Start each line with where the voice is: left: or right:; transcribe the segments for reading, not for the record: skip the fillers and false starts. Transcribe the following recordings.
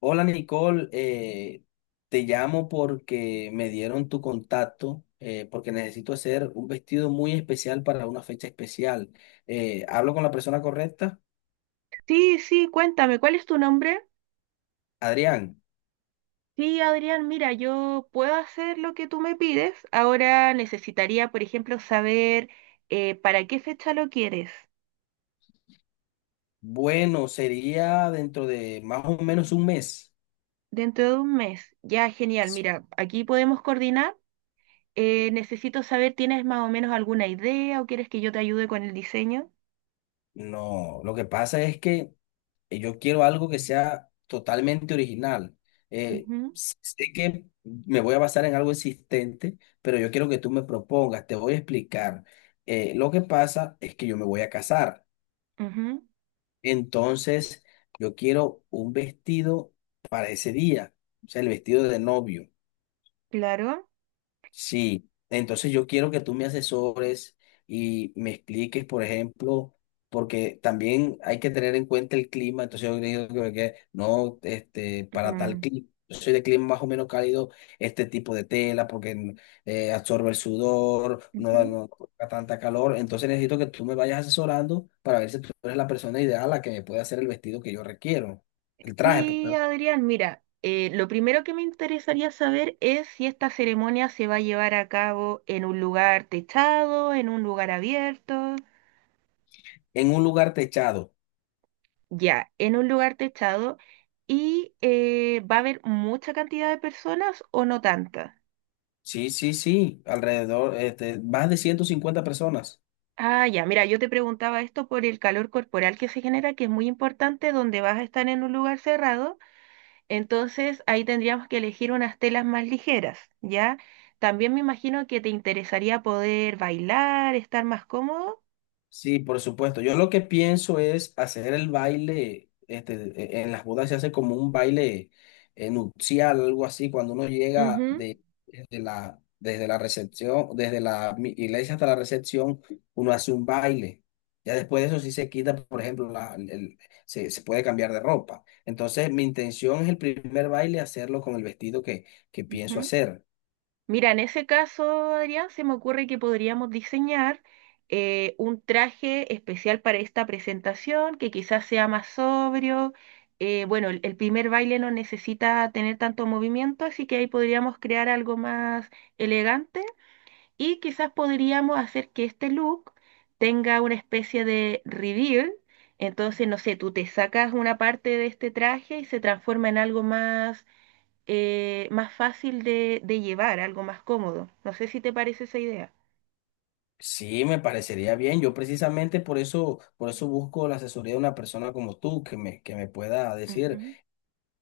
left: Hola Nicole, te llamo porque me dieron tu contacto, porque necesito hacer un vestido muy especial para una fecha especial. ¿Hablo con la persona correcta?
right: Sí, sí, cuéntame, ¿cuál es tu nombre?
left: Adrián,
right: Sí, Adrián, mira, yo puedo hacer lo que tú me pides. Ahora necesitaría, por ejemplo, saber para qué fecha lo quieres.
left: bueno, sería dentro de más o menos 1 mes.
right: Dentro de un mes. Ya, genial. Mira, aquí podemos coordinar. Necesito saber, ¿tienes más o menos alguna idea o quieres que yo te ayude con el diseño?
left: No, lo que pasa es que yo quiero algo que sea totalmente original. Eh, Sé que me voy a basar en algo existente, pero yo quiero que tú me propongas, te voy a explicar. Lo que pasa es que yo me voy a casar,
right: Ujú, ujú,
left: entonces yo quiero un vestido para ese día, o sea, el vestido de novio.
right: claro.
left: Sí, entonces yo quiero que tú me asesores y me expliques, por ejemplo, porque también hay que tener en cuenta el clima, entonces yo digo que no, este, para tal
right: Mm,
left: clima, yo soy de clima más o menos cálido, este tipo de tela, porque absorbe el sudor,
right: ujú.
left: no da tanta calor, entonces necesito que tú me vayas asesorando para ver si tú eres la persona ideal a la que me puede hacer el vestido que yo requiero, el traje,
right: Sí,
left: perdón,
right: Adrián, mira, lo primero que me interesaría saber es si esta ceremonia se va a llevar a cabo en un lugar techado, en un lugar abierto.
left: en un lugar techado.
right: Ya, en un lugar techado. ¿Y va a haber mucha cantidad de personas o no tanta?
left: Sí, sí, sí, alrededor, este, más de 150 personas.
right: Ah, ya, mira, yo te preguntaba esto por el calor corporal que se genera, que es muy importante donde vas a estar en un lugar cerrado. Entonces ahí tendríamos que elegir unas telas más ligeras, ¿ya? También me imagino que te interesaría poder bailar, estar más cómodo.
left: Sí, por supuesto. Yo lo que pienso es hacer el baile, este, en las bodas se hace como un baile nupcial, algo así, cuando uno llega
right: Ujú,
left: desde desde la recepción, desde la iglesia hasta la recepción, uno hace un baile. Ya después de eso sí se quita, por ejemplo, se, se puede cambiar de ropa. Entonces, mi intención es el primer baile hacerlo con el vestido que pienso
right: ujú.
left: hacer.
right: Mira, en ese caso, Adrián, se me ocurre que podríamos diseñar un traje especial para esta presentación, que quizás sea más sobrio. Bueno, el primer baile no necesita tener tanto movimiento, así que ahí podríamos crear algo más elegante. Y quizás podríamos hacer que este look tenga una especie de reveal. Entonces, no sé, tú te sacas una parte de este traje y se transforma en algo más, más fácil de llevar, algo más cómodo. No sé si te parece esa idea.
left: Sí, me parecería bien. Yo precisamente por eso busco la asesoría de una persona como tú que me pueda decir,
right: Ujú.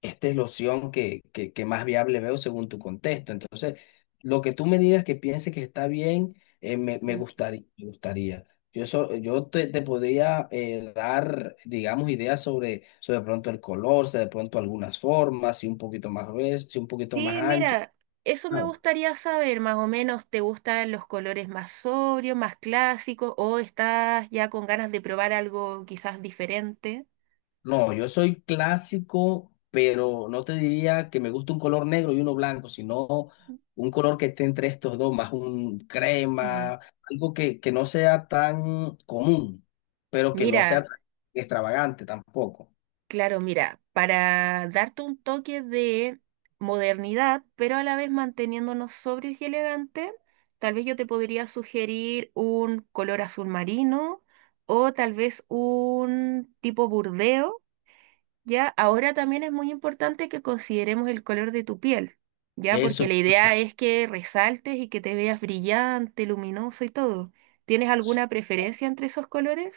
left: esta es la opción que más viable veo según tu contexto. Entonces, lo que tú me digas que piense que está bien, me
right: Mm.
left: gustaría, me gustaría. Yo, yo te podría dar, digamos, ideas sobre de pronto el color, si de pronto algunas formas, si un poquito más grueso, si un poquito más
right: Sí,
left: ancho.
right: mira, eso me
left: Claro.
right: gustaría saber, más o menos, ¿te gustan los colores más sobrios, más clásicos, o estás ya con ganas de probar algo quizás diferente?
left: No, yo soy clásico, pero no te diría que me gusta un color negro y uno blanco, sino un color que esté entre estos dos, más un
right: Mm.
left: crema, algo que no sea tan común, pero que no sea
right: Mira.
left: tan extravagante tampoco.
right: Claro, mira, para darte un toque de modernidad, pero a la vez manteniéndonos sobrios y elegantes, tal vez yo te podría sugerir un color azul marino o tal vez un tipo burdeo, ¿ya? Ahora también es muy importante que consideremos el color de tu piel, ¿ya? Porque
left: Eso.
right: la idea es que resaltes y que te veas brillante, luminoso y todo. ¿Tienes
left: Sí.
right: alguna preferencia entre esos colores?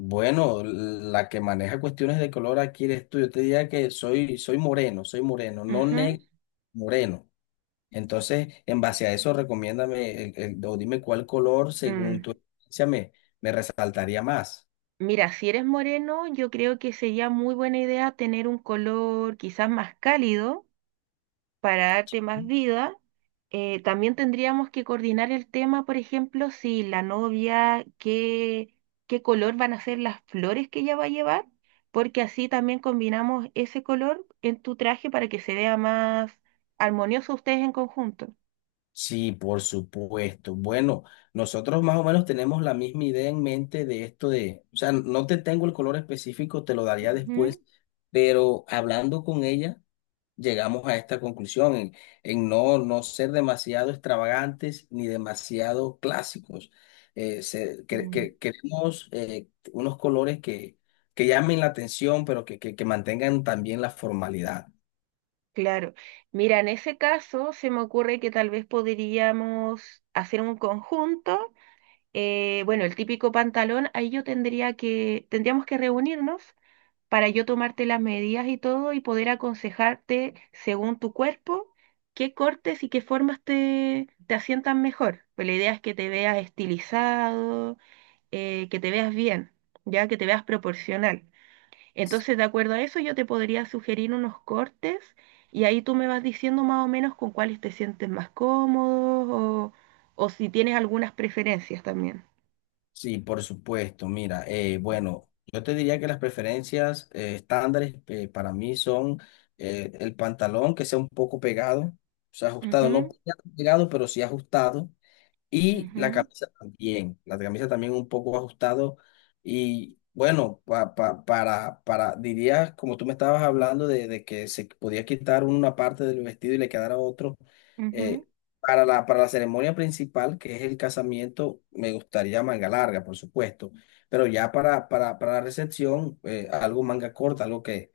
left: Bueno, la que maneja cuestiones de color aquí eres tú. Yo te diría que soy moreno, no
right: Ujú,
left: negro, moreno. Entonces, en base a eso, recomiéndame o dime cuál color, según
right: mm.
left: tu experiencia, me resaltaría más.
right: Mira, si eres moreno, yo creo que sería muy buena idea tener un color quizás más cálido para darte más vida. También tendríamos que coordinar el tema, por ejemplo, si la novia, qué color van a ser las flores que ella va a llevar, porque así también combinamos ese color en tu traje para que se vea más armonioso ustedes en conjunto.
left: Sí, por supuesto. Bueno, nosotros más o menos tenemos la misma idea en mente de esto de, o sea, no te tengo el color específico, te lo daría después, pero hablando con ella llegamos a esta conclusión en no ser demasiado extravagantes ni demasiado clásicos.
right: Ujú.
left: Queremos unos colores que, llamen la atención, pero que mantengan también la formalidad.
right: Claro. Mira, en ese caso se me ocurre que tal vez podríamos hacer un conjunto. Bueno, el típico pantalón, ahí yo tendríamos que reunirnos para yo tomarte las medidas y todo y poder aconsejarte según tu cuerpo qué cortes y qué formas te asientan mejor. Pues la idea es que te veas estilizado, que te veas bien, ya que te veas proporcional. Entonces, de acuerdo a eso, yo te podría sugerir unos cortes y ahí tú me vas diciendo más o menos con cuáles te sientes más cómodo o si tienes algunas preferencias también.
left: Sí, por supuesto. Mira, bueno, yo te diría que las preferencias estándares para mí son el pantalón que sea un poco pegado, o sea, ajustado, no
right: Ujú,
left: pegado, pegado, pero sí ajustado. Y
right: ujú,
left: la camisa también un poco ajustado y bueno, para, diría, como tú me estabas hablando de que se podía quitar una parte del vestido y le quedara otro,
right: ujú.
left: eh, para la ceremonia principal, que es el casamiento, me gustaría manga larga, por supuesto, pero ya para la recepción, algo manga corta, algo que,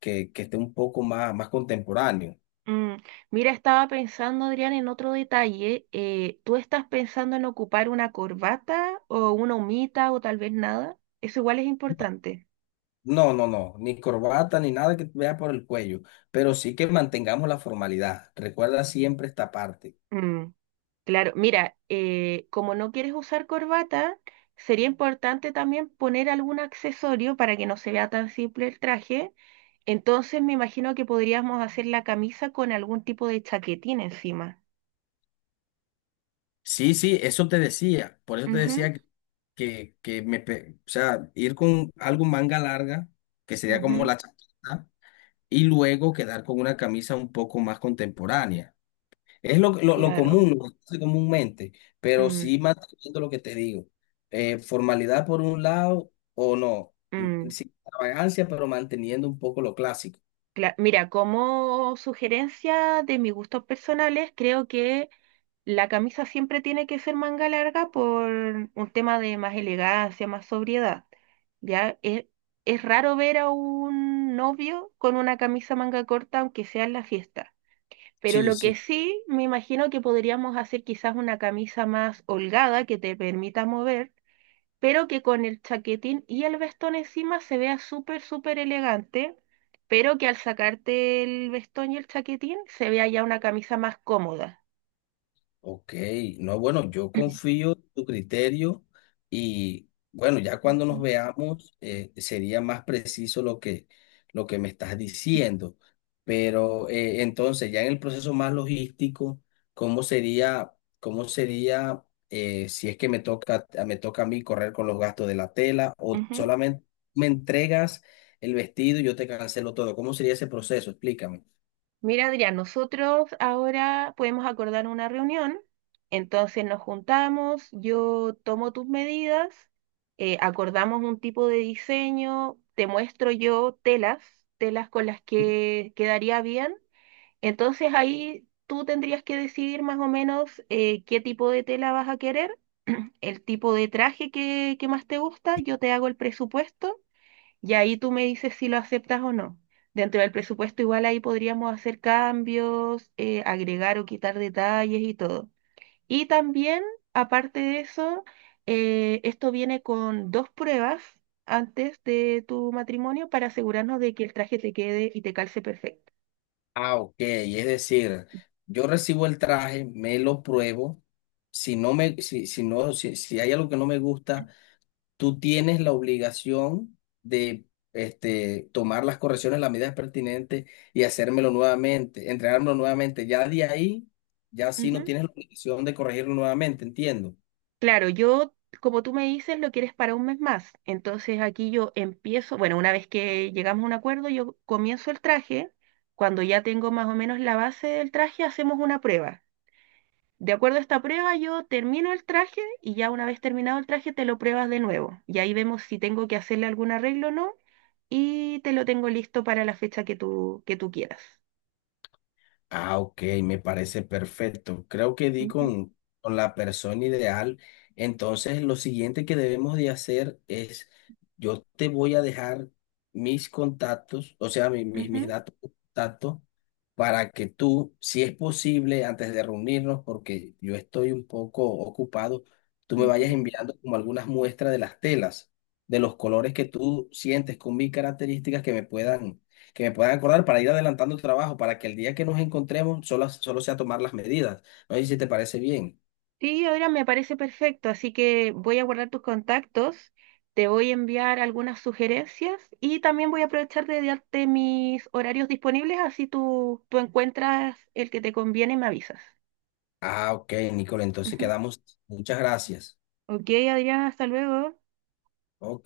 left: que, que esté un poco más, más contemporáneo.
right: Mm. Mira, estaba pensando, Adrián, en otro detalle. ¿Tú estás pensando en ocupar una corbata o una humita o tal vez nada? Eso igual es importante.
left: No, no, no, ni corbata ni nada que vea por el cuello, pero sí que mantengamos la formalidad. Recuerda siempre esta parte.
right: Mm. Claro, mira, como no quieres usar corbata, sería importante también poner algún accesorio para que no se vea tan simple el traje. Entonces me imagino que podríamos hacer la camisa con algún tipo de chaquetín encima.
left: Sí, sí, eso te decía, por eso te
right: Ujú,
left: decía que me, o sea, ir con algo manga larga, que sería como
right: ujú,
left: la chaqueta, y luego quedar con una camisa un poco más contemporánea. Es lo
right: claro.
left: común, lo que se hace comúnmente, pero
right: Mm,
left: sí manteniendo lo que te digo. Formalidad por un lado o no,
right: mm,
left: sin extravagancia, pero manteniendo un poco lo clásico.
right: Mira, como sugerencia de mis gustos personales, creo que la camisa siempre tiene que ser manga larga por un tema de más elegancia, más sobriedad. Ya es, es raro ver a un novio con una camisa manga corta, aunque sea en la fiesta. Pero
left: Sí,
right: lo que
left: sí.
right: sí, me imagino que podríamos hacer quizás una camisa más holgada que te permita mover, pero que con el chaquetín y el vestón encima se vea súper, súper elegante, pero que al sacarte el vestón y el chaquetín se vea ya una camisa más cómoda.
left: Ok, no, bueno, yo confío en tu criterio y bueno, ya cuando nos
right: Ujú,
left: veamos sería más preciso lo que me estás diciendo. Pero entonces, ya en el proceso más logístico, ¿cómo cómo sería si es que me toca a mí correr con los gastos de la tela o
right: ujú.
left: solamente me entregas el vestido y yo te cancelo todo? ¿Cómo sería ese proceso? Explícame.
right: Mira, Adrián, nosotros ahora podemos acordar una reunión, entonces nos juntamos, yo tomo tus medidas, acordamos un tipo de diseño, te muestro yo telas, telas con las que quedaría bien, entonces ahí tú tendrías que decidir más o menos qué tipo de tela vas a querer, el tipo de traje que más te gusta, yo te hago el presupuesto. Y ahí tú me dices si lo aceptas o no. Dentro del presupuesto igual ahí podríamos hacer cambios, agregar o quitar detalles y todo. Y también, aparte de eso, esto viene con dos pruebas antes de tu matrimonio para asegurarnos de que el traje te quede y te calce perfecto.
left: Ah, ok. Es decir, yo recibo el traje, me lo pruebo. Si no me, si, si no, si, si hay algo que no me gusta, tú tienes la obligación de este, tomar las correcciones, las medidas pertinentes y hacérmelo nuevamente, entregármelo nuevamente. Ya de ahí, ya sí no
right: Ujú.
left: tienes la obligación de corregirlo nuevamente, entiendo.
right: Claro, yo, como tú me dices, lo quieres para un mes más. Entonces aquí yo empiezo, bueno, una vez que llegamos a un acuerdo, yo comienzo el traje. Cuando ya tengo más o menos la base del traje, hacemos una prueba. De acuerdo a esta prueba, yo termino el traje y ya una vez terminado el traje, te lo pruebas de nuevo. Y ahí vemos si tengo que hacerle algún arreglo o no y te lo tengo listo para la fecha que tú quieras.
left: Ah, ok, me parece perfecto. Creo que di
right: Ujú,
left: con la persona ideal. Entonces, lo siguiente que debemos de hacer es, yo te voy a dejar mis contactos, o sea, mis
right: ujú,
left: datos de contacto, para que tú, si es posible, antes de reunirnos, porque yo estoy un poco ocupado, tú me vayas
right: ujú.
left: enviando como algunas muestras de las telas, de los colores que tú sientes con mis características que me puedan acordar para ir adelantando el trabajo, para que el día que nos encontremos solo sea tomar las medidas. No sé si te parece bien.
right: Sí, ahora me parece perfecto, así que voy a guardar tus contactos, te voy a enviar algunas sugerencias y también voy a aprovechar de darte mis horarios disponibles, así tú encuentras el que te conviene y me avisas.
left: Ah, ok, Nicole, entonces
right: Ujú.
left: quedamos. Muchas gracias.
right: Ok, Adriana, hasta luego.
left: Ok.